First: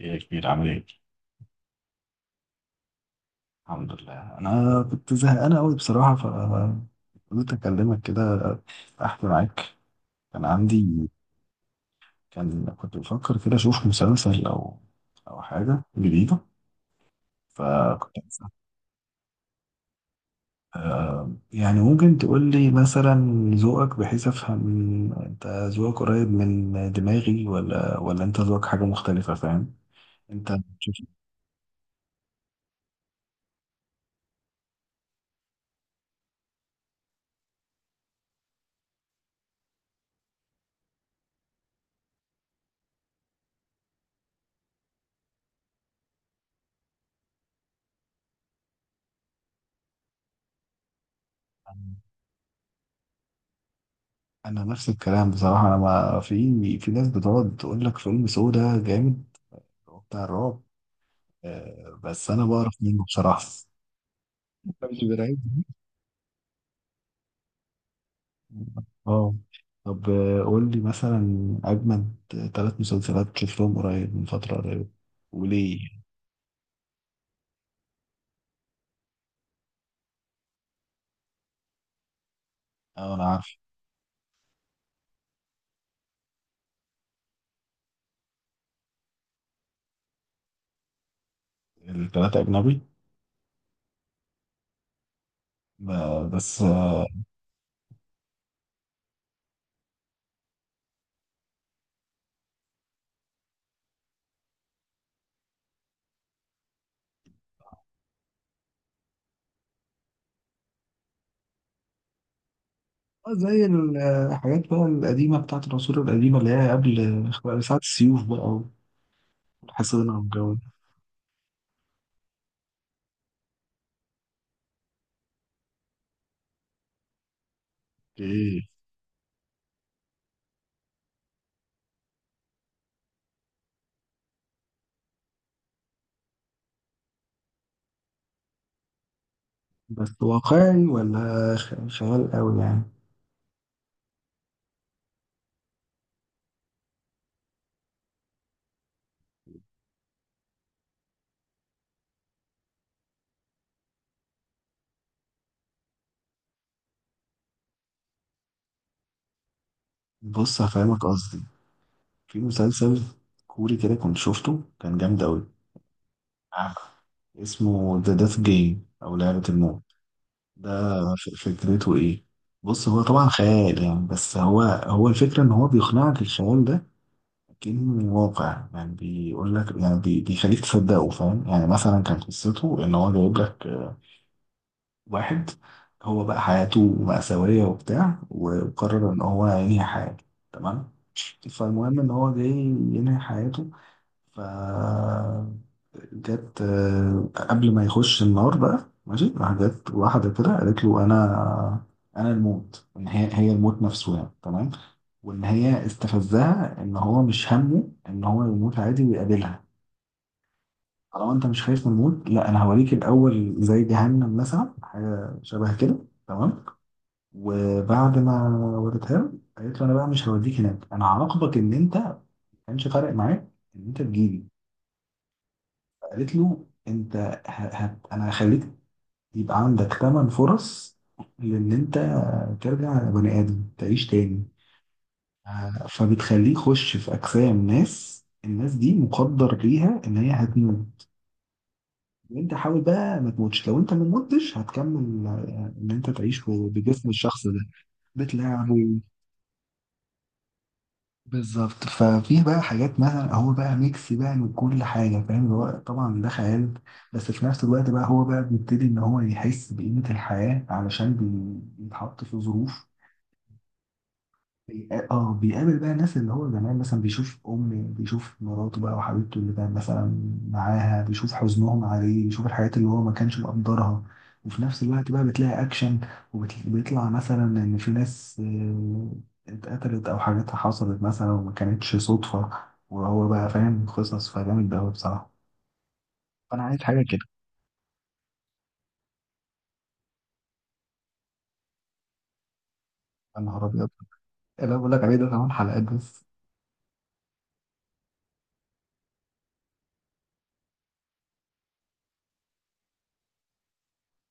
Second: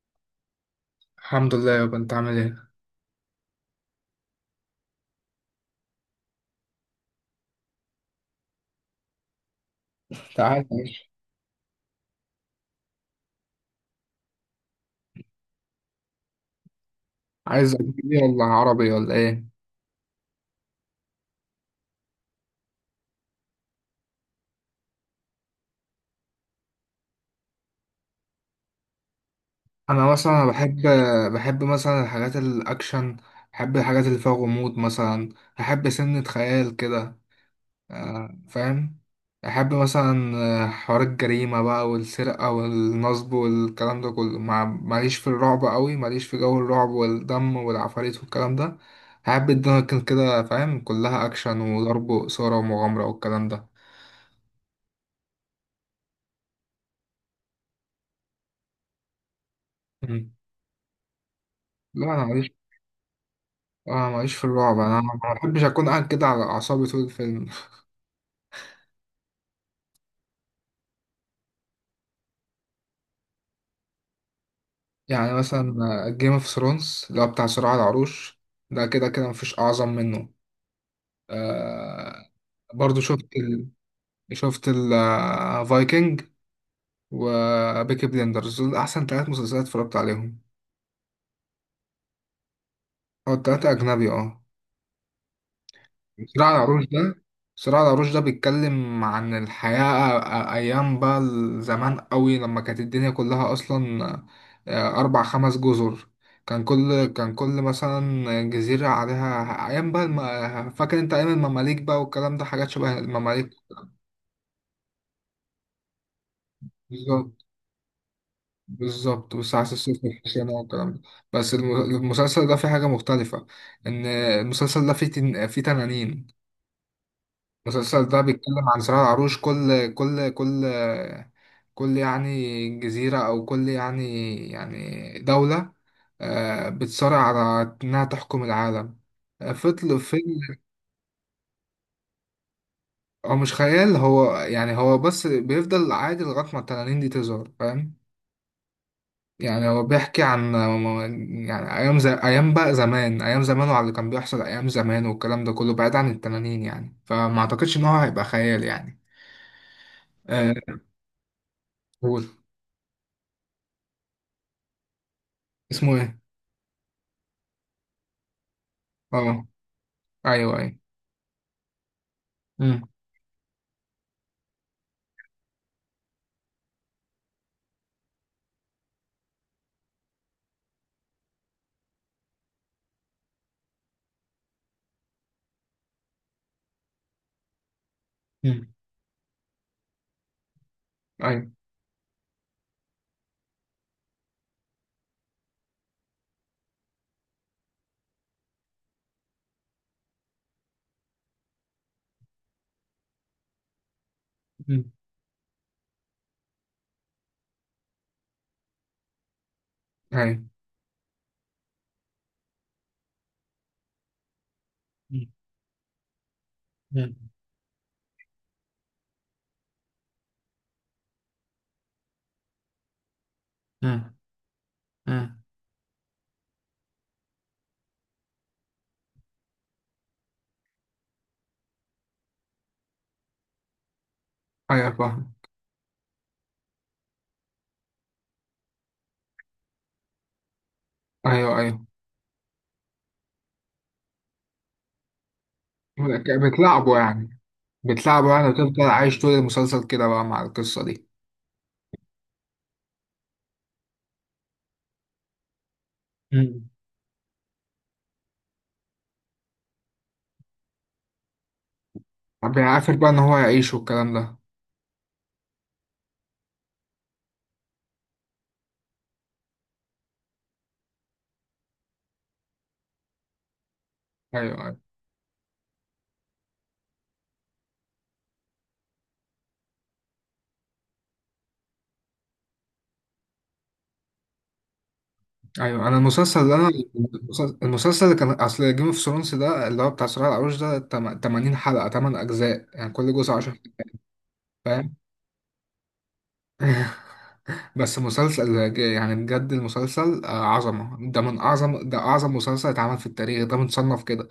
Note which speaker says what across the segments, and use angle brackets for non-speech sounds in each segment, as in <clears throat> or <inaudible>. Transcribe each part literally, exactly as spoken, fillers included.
Speaker 1: ايه يا كبير، عامل ايه؟
Speaker 2: الحمد لله يابا، انت عامل ايه؟
Speaker 1: الحمد لله، انا كنت زهقان قوي بصراحه، فقلت اكلمك كده، احكي معاك. كان
Speaker 2: تعالى
Speaker 1: عندي
Speaker 2: ماشي.
Speaker 1: كان كنت بفكر كده اشوف مسلسل او او حاجه جديده،
Speaker 2: عايز اجنبي
Speaker 1: فكنت عايز
Speaker 2: ولا
Speaker 1: أفهم.
Speaker 2: عربي ولا ايه؟
Speaker 1: يعني ممكن تقول لي مثلا ذوقك، بحيث افهم انت ذوقك قريب من دماغي ولا ولا انت ذوقك حاجه مختلفه، فاهم؟
Speaker 2: انا مثلا
Speaker 1: انت
Speaker 2: بحب،
Speaker 1: بتشوف.
Speaker 2: بحب مثلا الحاجات الاكشن، بحب الحاجات اللي فيها غموض مثلا، بحب سنة خيال كده. آه، فاهم. بحب مثلا آه، حوار الجريمة بقى والسرقة والنصب والكلام ده كله، مع ماليش في الرعب قوي، ماليش في جو الرعب والدم والعفاريت والكلام ده. بحب الدنيا تكون كده فاهم، كلها اكشن وضرب وإثارة ومغامرة والكلام ده.
Speaker 1: انا نفس الكلام بصراحه. انا ما في في ناس بتقعد تقول لك فيلم سودا جامد بتاع
Speaker 2: مم.
Speaker 1: الرعب. آه،
Speaker 2: لا انا
Speaker 1: بس انا
Speaker 2: ماليش،
Speaker 1: بعرف منه بصراحه.
Speaker 2: اه ماليش في الرعب،
Speaker 1: <laughs>
Speaker 2: انا
Speaker 1: مش
Speaker 2: ما
Speaker 1: برعب.
Speaker 2: بحبش اكون قاعد كده على اعصابي طول الفيلم.
Speaker 1: اه. طب، آه، قول لي مثلا اجمد ثلاث مسلسلات شفتهم قريب من فتره قريبه،
Speaker 2: يعني مثلا
Speaker 1: وليه.
Speaker 2: جيم اوف ثرونز اللي هو بتاع صراع العروش، ده كده كده مفيش اعظم منه. آه برضو
Speaker 1: اه انا
Speaker 2: شفت
Speaker 1: عارف.
Speaker 2: ال... شفت الفايكنج وبيكي بليندرز، دول احسن ثلاث مسلسلات اتفرجت عليهم.
Speaker 1: الثلاثه اجنبي.
Speaker 2: او التلاتة اجنبي اه.
Speaker 1: ب-
Speaker 2: صراع
Speaker 1: بس
Speaker 2: العروش
Speaker 1: آه،
Speaker 2: ده، صراع العروش ده بيتكلم عن الحياة أ- أيام بقى زمان قوي، لما كانت الدنيا كلها أصلا آه، أربع خمس جزر. كان كل كان كل مثلا جزيرة عليها أيام بقى الم... فاكر أنت أيام المماليك بقى، والكلام ده حاجات شبه
Speaker 1: آه،
Speaker 2: المماليك.
Speaker 1: زي ال- آه، الحاجات بقى القديمه بتاعت العصور القديمه اللي هي قبل،
Speaker 2: بالظبط.
Speaker 1: آه، ساعة السيوف بقى،
Speaker 2: بالظبط، والساعة الصفر
Speaker 1: والحصانة والجو
Speaker 2: والحسينة
Speaker 1: ده.
Speaker 2: والكلام ده. بس الم- المسلسل ده فيه حاجة مختلفة، إن المسلسل ده فيه تن... فيه تنانين. المسلسل ده بيتكلم
Speaker 1: ايه.
Speaker 2: عن صراع العروش، كل كل كل كل يعني جزيرة أو كل يعني يعني دولة آه، بتصارع على إنها تحكم العالم. آه، فضل
Speaker 1: بس
Speaker 2: فيلم.
Speaker 1: واقعي ولا خ- خيال قوي يعني؟
Speaker 2: هو مش خيال، هو يعني هو بس بيفضل عادي لغاية ما التنانين دي تظهر فاهم. يعني هو بيحكي عن يعني أيام زي أيام بقى زمان، أيام زمان وعلى اللي كان بيحصل أيام زمان والكلام ده كله بعيد عن التنانين، يعني فما أعتقدش إن هو هيبقى خيال يعني. آه،
Speaker 1: بص هفهمك قصدي.
Speaker 2: قول.
Speaker 1: في مسلسل كوري كده كنت شفته، كان جامد أوي.
Speaker 2: اسمه إيه؟
Speaker 1: عارف. اسمه ذا ديث جيم أو لعبة
Speaker 2: أه
Speaker 1: الموت.
Speaker 2: أيوه
Speaker 1: ده
Speaker 2: أيوه.
Speaker 1: ف- فكرته إيه؟
Speaker 2: أمم،
Speaker 1: بص هو طبعا خيال يعني، بس هو هو الفكرة إن هو بيقنعك الخيال ده كأنه واقع. يعني بيقول لك، يعني بي- بيخليك تصدقه، فاهم؟ يعني مثلا كان قصته إن هو جايب لك، آه، واحد، هو بقى حياته مأساوية وبتاع،
Speaker 2: أمم،
Speaker 1: وقرر إن هو ينهي حياته. تمام.
Speaker 2: أيوه.
Speaker 1: فالمهم إن هو جاي ينهي حياته، ف جت، آه، قبل ما يخش النار بقى، ماشي راح، جت واحدة كده قالت له أنا أنا الموت، إن هي هي الموت نفسه يعني. تمام.
Speaker 2: أمم،
Speaker 1: وإن هي استفزها إن هو مش همه إن هو يموت عادي ويقابلها.
Speaker 2: أيوه.
Speaker 1: طالما أنت مش خايف من الموت، لا أنا هوريك الأول زي جهنم مثلا، حاجة شبه كده. تمام.
Speaker 2: مم.
Speaker 1: وبعد ما وريتها له، قالت له أنا بقى مش هوديك هناك، أنا هعاقبك إن أنت ما كانش فارق معاك إن أنت
Speaker 2: مم.
Speaker 1: تجيلي.
Speaker 2: مم.
Speaker 1: قالت له انت، ه... ه... انا هخليك يبقى عندك ثمان فرص لان انت ترجع بني ادم تعيش تاني.
Speaker 2: ايوه فاهم.
Speaker 1: آه، فبتخليه يخش في اجسام ناس الناس دي مقدر ليها ان هي هتموت،
Speaker 2: ايوه ايوه.
Speaker 1: وانت حاول بقى ما تموتش. لو انت ما متش هتكمل، آه، ان انت تعيش في-
Speaker 2: بتلعبه
Speaker 1: بجسم
Speaker 2: يعني،
Speaker 1: الشخص ده.
Speaker 2: بتلعبه يعني وتفضل
Speaker 1: بتلعبه
Speaker 2: عايش طول المسلسل كده بقى مع القصة دي.
Speaker 1: بالظبط. ففيه بقى حاجات مثلا، هو بقى ميكس بقى من كل حاجة، فاهم؟ اللي هو طبعا ده
Speaker 2: مم.
Speaker 1: خيال، بس في نفس الوقت بقى هو بقى بيبتدي إن هو يحس بقيمة الحياة علشان بي- بيتحط في
Speaker 2: طب يعني
Speaker 1: ظروف.
Speaker 2: عارف بقى ان هو يعيش والكلام ده.
Speaker 1: بيقا- اه بيقابل بقى الناس اللي هو زمان مثلا، بيشوف امه، بيشوف مراته بقى وحبيبته اللي كان مثلا معاها، بيشوف حزنهم عليه، بيشوف الحاجات اللي هو ما كانش مقدرها.
Speaker 2: ايوه
Speaker 1: وفي
Speaker 2: ايوه.
Speaker 1: نفس الوقت بقى بتلاقي اكشن، وبيطلع مثلا ان في ناس آه، اتقتلت او حاجاتها حصلت مثلا وما كانتش صدفة. وهو بقى فاهم قصص. فجامد ده أوي بصراحة.
Speaker 2: ايوه انا المسلسل اللي
Speaker 1: فانا
Speaker 2: انا،
Speaker 1: عايز حاجة كده.
Speaker 2: المسلسل المسلسل اللي كان اصل جيم اوف ثرونز ده اللي هو بتاع صراع العروش ده، تم- ثمانين حلقة، تمن اجزاء يعني كل جزء
Speaker 1: يا
Speaker 2: عشرة.
Speaker 1: نهار ابيض، اللي أنا بقول
Speaker 2: فاهم.
Speaker 1: لك عليه ده كمان حلقات بس.
Speaker 2: <laughs> بس مسلسل ج- يعني بجد المسلسل آه، عظمة، ده من اعظم، ده اعظم مسلسل اتعمل في التاريخ، ده متصنف كده.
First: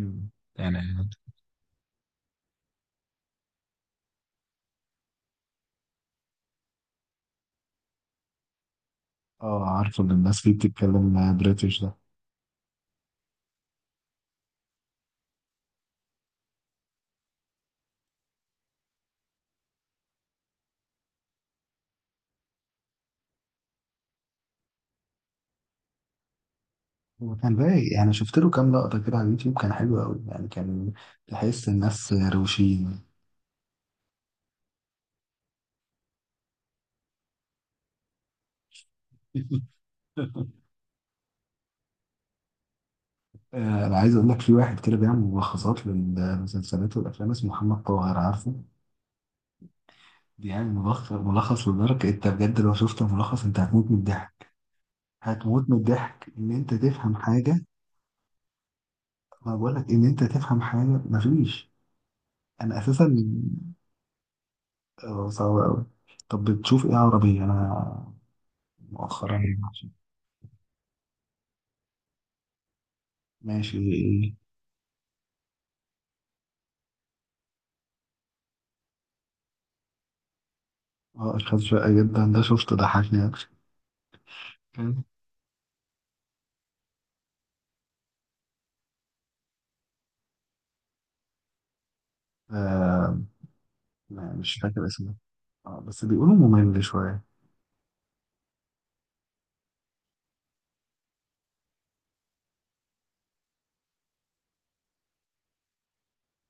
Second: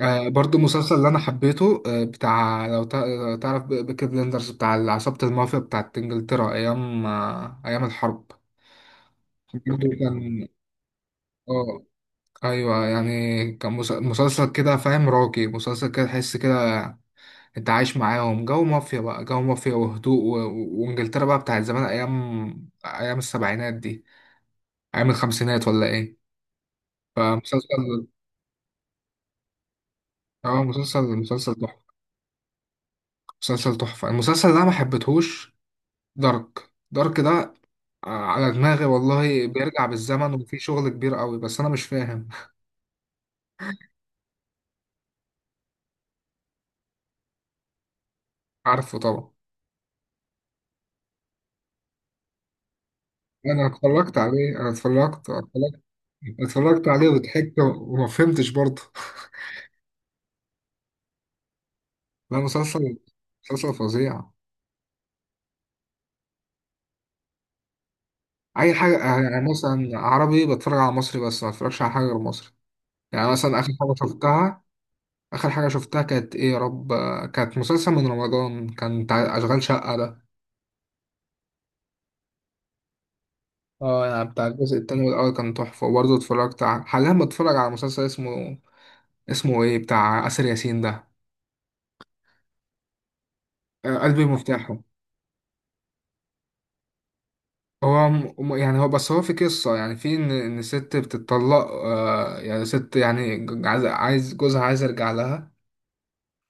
Speaker 2: آه برضو
Speaker 1: يعني
Speaker 2: مسلسل اللي انا حبيته آه بتاع، لو تع- لو تعرف بي- بيكي بلندرز بتاع عصابة المافيا بتاعت انجلترا ايام آه ايام الحرب.
Speaker 1: اه،
Speaker 2: برضو
Speaker 1: عارفه ان الناس
Speaker 2: كان،
Speaker 1: فيه بتتكلم بريتش
Speaker 2: اه
Speaker 1: ده.
Speaker 2: ايوه يعني كان مس- مسلسل كده فاهم راقي، مسلسل كده تحس كده انت عايش معاهم جو مافيا بقى، جو مافيا وهدوء و... و- وانجلترا بقى بتاعت زمان، ايام ايام السبعينات دي، ايام الخمسينات ولا ايه.
Speaker 1: هو كان رايق
Speaker 2: فمسلسل،
Speaker 1: يعني، شفت له كام لقطة كده على اليوتيوب، كان حلو قوي يعني.
Speaker 2: اه
Speaker 1: كان
Speaker 2: مسلسل، مسلسل
Speaker 1: تحس
Speaker 2: تحفة.
Speaker 1: الناس روشين.
Speaker 2: مسلسل تحفة. المسلسل اللي انا ما حبيتهوش دارك، دارك ده آه، على دماغي والله،
Speaker 1: <laughs>
Speaker 2: بيرجع بالزمن وفي شغل كبير قوي بس انا مش فاهم.
Speaker 1: آه، انا عايز اقول لك، في واحد كده بيعمل ملخصات للمسلسلات والافلام اسمه محمد طاهر، عارفه؟
Speaker 2: عارفه طبعا.
Speaker 1: بيعمل ملخص ملخص لدرجة إيه؟ انت بجد لو شفت الملخص انت
Speaker 2: انا
Speaker 1: هتموت من
Speaker 2: اتفرجت
Speaker 1: الضحك.
Speaker 2: عليه، انا اتفرجت،
Speaker 1: هتموت من
Speaker 2: اتفرجت،
Speaker 1: الضحك ان انت
Speaker 2: اتفرجت عليه
Speaker 1: تفهم
Speaker 2: وضحكت
Speaker 1: حاجة.
Speaker 2: وما فهمتش برضه.
Speaker 1: ما بقول لك ان انت تفهم حاجة، مفيش.
Speaker 2: لا
Speaker 1: انا
Speaker 2: مسلسل،
Speaker 1: اساسا
Speaker 2: مسلسل فظيع.
Speaker 1: آه، صعب قوي. طب بتشوف ايه عربي انا
Speaker 2: اي حاجه، آه،
Speaker 1: مؤخرا؟
Speaker 2: يعني مثلا عربي بتفرج على مصري بس، ما اتفرجش على حاجه غير مصري. يعني مثلا اخر
Speaker 1: ماشي.
Speaker 2: حاجه
Speaker 1: ايه؟
Speaker 2: شفتها، اخر حاجه شفتها كانت ايه يا رب، آه، كانت مسلسل من رمضان كان بتاع اشغال شقه ده.
Speaker 1: اه، اشخاص شقة جدا ده شفته، ضحكني يعني.
Speaker 2: اه يعني بتاع الجزء التاني،
Speaker 1: كان
Speaker 2: والأول كان تحفة، وبرضه اتفرجت على، حاليا بتفرج على مسلسل اسمه، اسمه ايه بتاع آسر ياسين ده،
Speaker 1: آه
Speaker 2: آه، قلبي
Speaker 1: ما- مش
Speaker 2: مفتاحه.
Speaker 1: فاكر اسمه. اه بس بيقولوا ممل شوية
Speaker 2: هو م- م- يعني هو بس، هو في قصة يعني، في إن إن ست بتطلق آه يعني ست يعني ج- عايز، عايز جوزها عايز يرجع لها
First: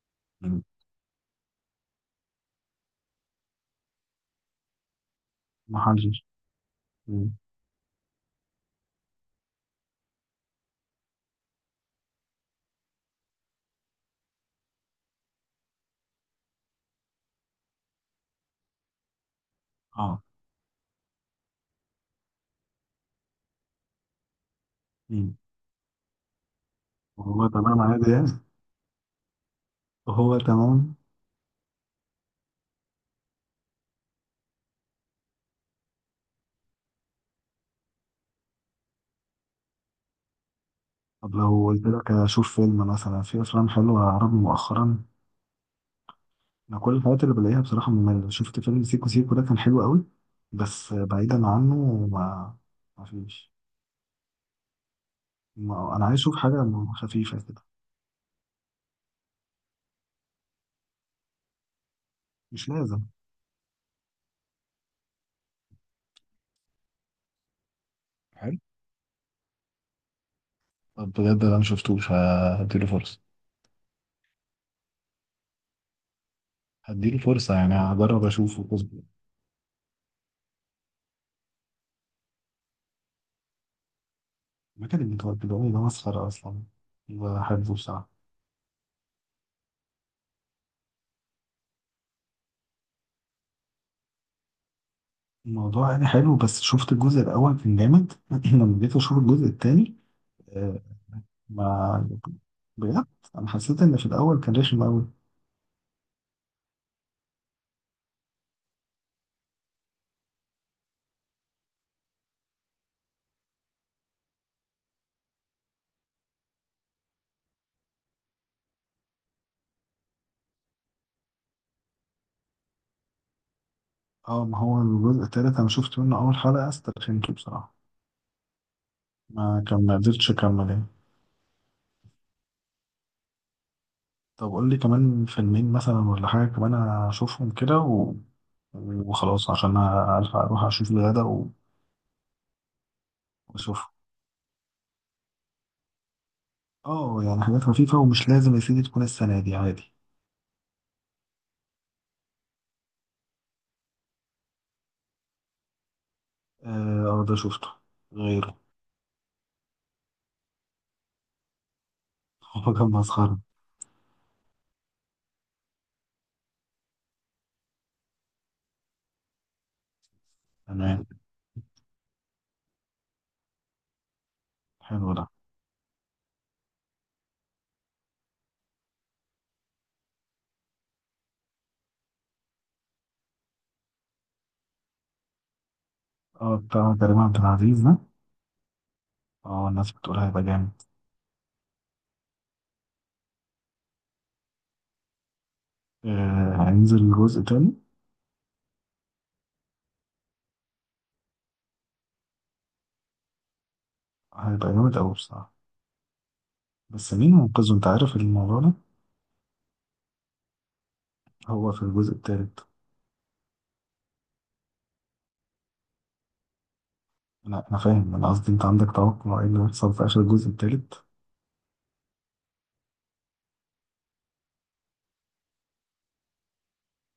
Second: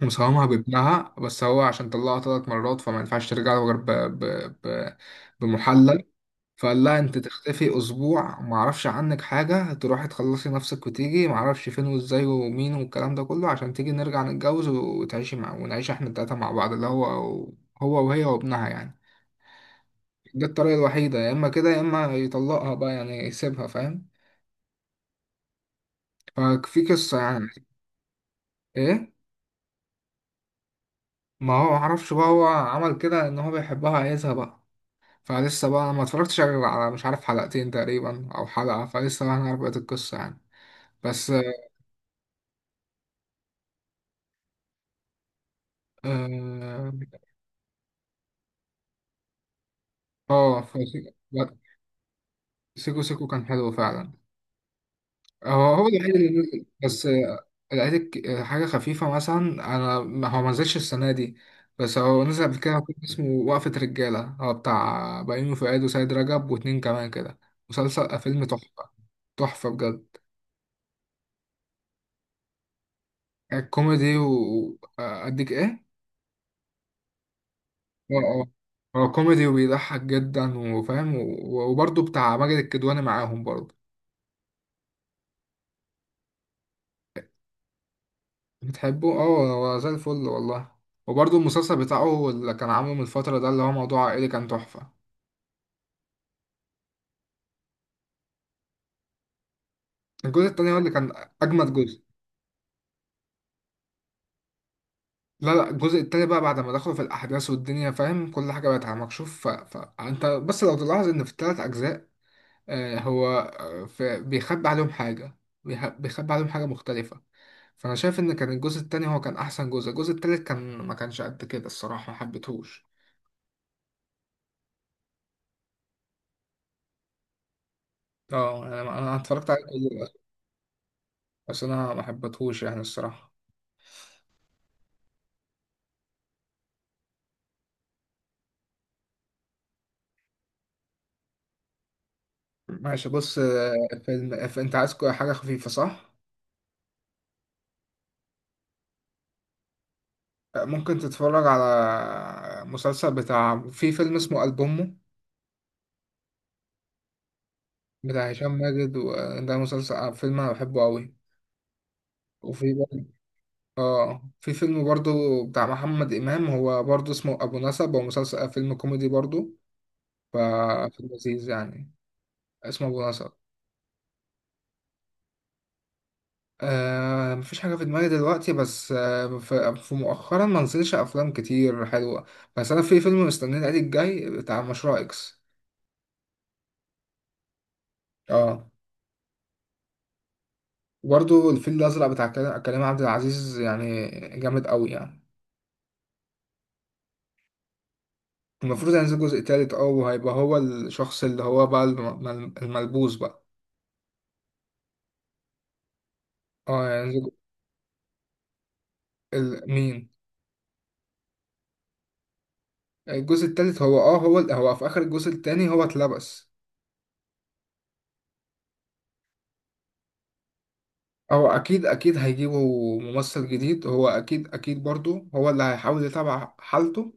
Speaker 2: ومساهمها
Speaker 1: يعني.
Speaker 2: بابنها، بس هو عشان طلقها ثلاث مرات فما ينفعش ترجع له غير ب- ب- ب- بمحلل.
Speaker 1: محرج.
Speaker 2: فقال لها انت
Speaker 1: مم.
Speaker 2: تختفي اسبوع ما اعرفش عنك حاجه، تروحي تخلصي نفسك وتيجي ما اعرفش فين وازاي ومين، والكلام ده كله عشان تيجي نرجع نتجوز وتعيشي مع، ونعيش احنا التلاته مع بعض اللي هو، هو وهي وابنها يعني.
Speaker 1: اه.
Speaker 2: ده الطريقه الوحيده، يا اما كده يا اما يطلقها بقى يعني يسيبها فاهم.
Speaker 1: مم.
Speaker 2: ففي قصه
Speaker 1: وهو
Speaker 2: يعني.
Speaker 1: تمام عادي يعني؟
Speaker 2: ايه.
Speaker 1: وهو تمام؟
Speaker 2: ما هو ما اعرفش بقى، هو عمل كده ان هو بيحبها عايزها بقى. فلسه بقى انا ما اتفرجتش غير على مش عارف حلقتين تقريبا او حلقه، فلسه بقى هنعرف بقيه القصه يعني. بس
Speaker 1: طب لو قلت لك اشوف فيلم، مثلا في افلام حلوة عربي مؤخرا؟ انا
Speaker 2: آه،
Speaker 1: كل الحاجات اللي بلاقيها بصراحة مملة. شفت فيلم سيكو سيكو ده كان حلو قوي،
Speaker 2: اه
Speaker 1: بس
Speaker 2: فسيكو،
Speaker 1: بعيدا عنه ما
Speaker 2: سيكو
Speaker 1: ما
Speaker 2: سيكو كان
Speaker 1: فيش.
Speaker 2: حلو فعلا. هو هو
Speaker 1: ما... انا
Speaker 2: الوحيد
Speaker 1: عايز اشوف
Speaker 2: اللي نزل
Speaker 1: حاجة
Speaker 2: بس،
Speaker 1: خفيفة
Speaker 2: آه،
Speaker 1: كده.
Speaker 2: لقيت آه، حاجة خفيفة مثلا. أنا ما- هو ما نزلش السنة دي، بس هو نزل قبل
Speaker 1: مش
Speaker 2: كده فيلم
Speaker 1: لازم.
Speaker 2: اسمه وقفة رجالة، هو بتاع بيومي فؤاد وسيد رجب واتنين كمان كده. مسلسل، آه، فيلم
Speaker 1: حلو.
Speaker 2: تحفة، تحفة بجد.
Speaker 1: طب بجد انا مشفتوش، هديله فرصة.
Speaker 2: كوميدي وأديك إيه؟
Speaker 1: هديله فرصة يعني،
Speaker 2: اه
Speaker 1: هجرب
Speaker 2: اه.
Speaker 1: أشوفه بس.
Speaker 2: هو كوميدي وبيضحك جدا وفاهم و- وبرضه بتاع ماجد الكدواني معاهم برضه.
Speaker 1: المكان اللي بيقولوا ده مسخرة أصلا، بحبه بصراحة.
Speaker 2: بتحبوه اه، هو زي الفل والله. وبرضه المسلسل بتاعه اللي كان عامله من الفترة ده اللي هو موضوع عائلي كان تحفة.
Speaker 1: الموضوع يعني حلو، بس شفت الجزء الأول كان جامد. <clears throat> لما جيت أشوف الجزء التاني،
Speaker 2: الجزء التاني هو
Speaker 1: آه،
Speaker 2: اللي كان أجمد جزء.
Speaker 1: ما بجد أنا حسيت إن في الأول كان رخم أوي.
Speaker 2: لا لا، الجزء التاني بقى بعد ما دخلوا في الأحداث والدنيا، فاهم كل حاجة بقت على مكشوف. ف... فأنت بس لو تلاحظ إن في التلات أجزاء، آه هو آه، في... بيخبي عليهم حاجة، بيخ- بيخبي عليهم حاجة مختلفة. فأنا شايف إن كان الجزء التاني هو كان أحسن جزء، الجزء التالت كان ما كانش قد كده الصراحة، ما حبيتهوش.
Speaker 1: أه، ما هو الجزء التالت أنا شفت منه أول حلقة، استرخمته بصراحة.
Speaker 2: اه يعني أنا أنا اتفرجت عليه
Speaker 1: ما كان ما
Speaker 2: كله،
Speaker 1: قدرتش أكمل يعني.
Speaker 2: بس أنا ما حبيتهوش يعني الصراحة.
Speaker 1: طب قول لي كمان فيلمين مثلا، ولا حاجة كمان أشوفهم كده و... وخلاص عشان ألحق أروح أشوف الغدا و...
Speaker 2: ماشي بص آه،
Speaker 1: وأشوف.
Speaker 2: فيلم ف- انت عايز كو- حاجة خفيفة صح؟
Speaker 1: اه يعني حاجات خفيفة، ومش لازم يا سيدي تكون السنة دي، عادي.
Speaker 2: آه، ممكن تتفرج على مسلسل بتاع، في فيلم اسمه ألبومه
Speaker 1: اه، آه، ده شفته.
Speaker 2: بتاع هشام
Speaker 1: غيره.
Speaker 2: ماجد، وده مسلسل، آه، فيلم انا بحبه قوي.
Speaker 1: <laughs> هو
Speaker 2: وفي
Speaker 1: كان
Speaker 2: برضه،
Speaker 1: مسخرة.
Speaker 2: اه في فيلم برضه بتاع محمد إمام، هو برضه اسمه أبو نسب، هو مسلسل، آه، فيلم كوميدي برضه،
Speaker 1: تمام.
Speaker 2: ففيلم لذيذ يعني. اسمه أبو نسب.
Speaker 1: حلو ده.
Speaker 2: آه مفيش حاجة في دماغي دلوقتي، بس آه في في مؤخرا ما نزلش أفلام كتير حلوة. بس أنا في فيلم مستنيه العيد الجاي بتاع مشروع إكس.
Speaker 1: اه، بتاع كريم عبد العزيز ده.
Speaker 2: اه.
Speaker 1: اه، الناس بتقول هيبقى جامد.
Speaker 2: وبرضه الفيل الأزرق بتاع كلا- كريم عبد العزيز، يعني جامد أوي يعني.
Speaker 1: آه، هينزل جزء تاني.
Speaker 2: المفروض هينزل جزء تالت اه، وهيبقى هو الشخص اللي هو بقى الم- الم- الملبوس بقى.
Speaker 1: هيبقى جامد أوي بصراحة.
Speaker 2: اه
Speaker 1: بس
Speaker 2: هينزل.
Speaker 1: مين منقذه؟ انت عارف الموضوع ده.
Speaker 2: ال- مين؟
Speaker 1: هو في الجزء التالت.
Speaker 2: الجزء التالت هو اه، هو هو في آخر الجزء التاني هو اتلبس.
Speaker 1: لا انا فاهم، انا قصدي انت عندك توقع ايه اللي هيحصل في اخر الجزء التالت.
Speaker 2: هو اكيد اكيد هيجيبوا ممثل جديد، هو اكيد اكيد برضو هو اللي هيحاول يتابع حالته،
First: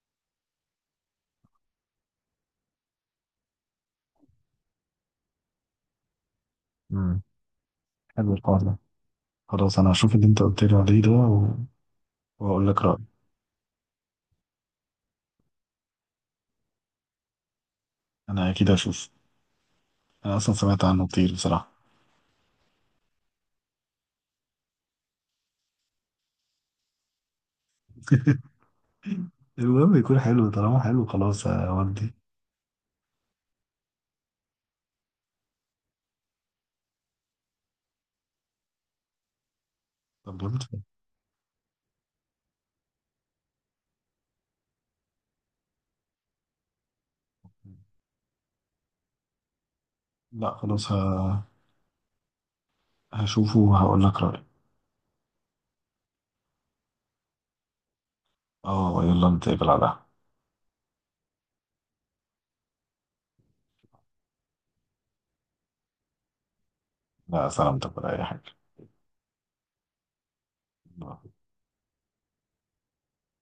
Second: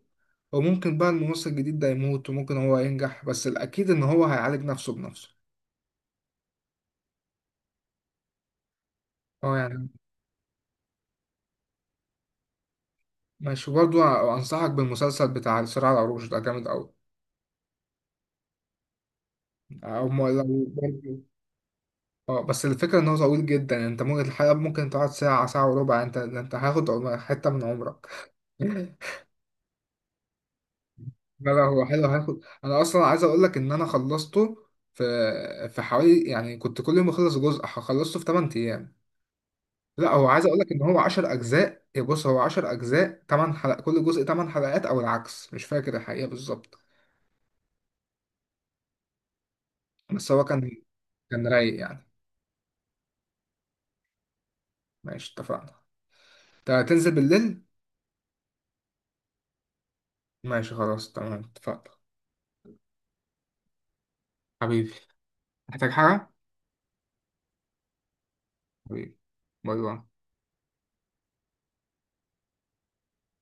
Speaker 2: وممكن بقى الممثل الجديد ده يموت وممكن هو ينجح، بس الاكيد ان هو هيعالج نفسه بنفسه.
Speaker 1: امم حلو الحوار ده.
Speaker 2: اه
Speaker 1: خلاص
Speaker 2: يعني.
Speaker 1: انا هشوف اللي انت قلت لي عليه ده و... واقول لك رأيي.
Speaker 2: ماشي. برضو انصحك بالمسلسل بتاع صراع العروش ده، جامد قوي.
Speaker 1: انا اكيد هشوف.
Speaker 2: او م-
Speaker 1: انا
Speaker 2: لو
Speaker 1: اصلا سمعت عنه
Speaker 2: برضو،
Speaker 1: كتير بصراحة.
Speaker 2: اه بس الفكره ان هو طويل جدا، يعني انت ممكن الحلقه ممكن تقعد ساعه، ساعه وربع، انت انت هاخد حته من عمرك.
Speaker 1: <laughs>
Speaker 2: <laughs>
Speaker 1: المهم يكون حلو، طالما حلو خلاص،
Speaker 2: لا لا هو حلو.
Speaker 1: هودي.
Speaker 2: هاخد، انا اصلا عايز اقول لك ان انا خلصته في في حوالي يعني، كنت كل يوم اخلص جزء، خلصته في ثمانية ايام. لا هو،
Speaker 1: طب
Speaker 2: عايز اقول
Speaker 1: وانت؟
Speaker 2: لك ان هو عشر اجزاء، يا بص هو عشر اجزاء تمن حلقات، كل جزء تمن حلقات او العكس، مش فاكر الحقيقة بالظبط. بس هو
Speaker 1: لا
Speaker 2: كان،
Speaker 1: خلاص ه...
Speaker 2: كان رايق يعني.
Speaker 1: هشوفه وهقول لك رأيي.
Speaker 2: ماشي اتفقنا. انت هتنزل بالليل؟
Speaker 1: اه يلا، نتقابل على القهوة.
Speaker 2: ماشي خلاص تمام اتفقنا. حبيبي، محتاج حاجة؟
Speaker 1: لا سلامتك ولا أي
Speaker 2: حبيبي. باي باي.
Speaker 1: حاجة.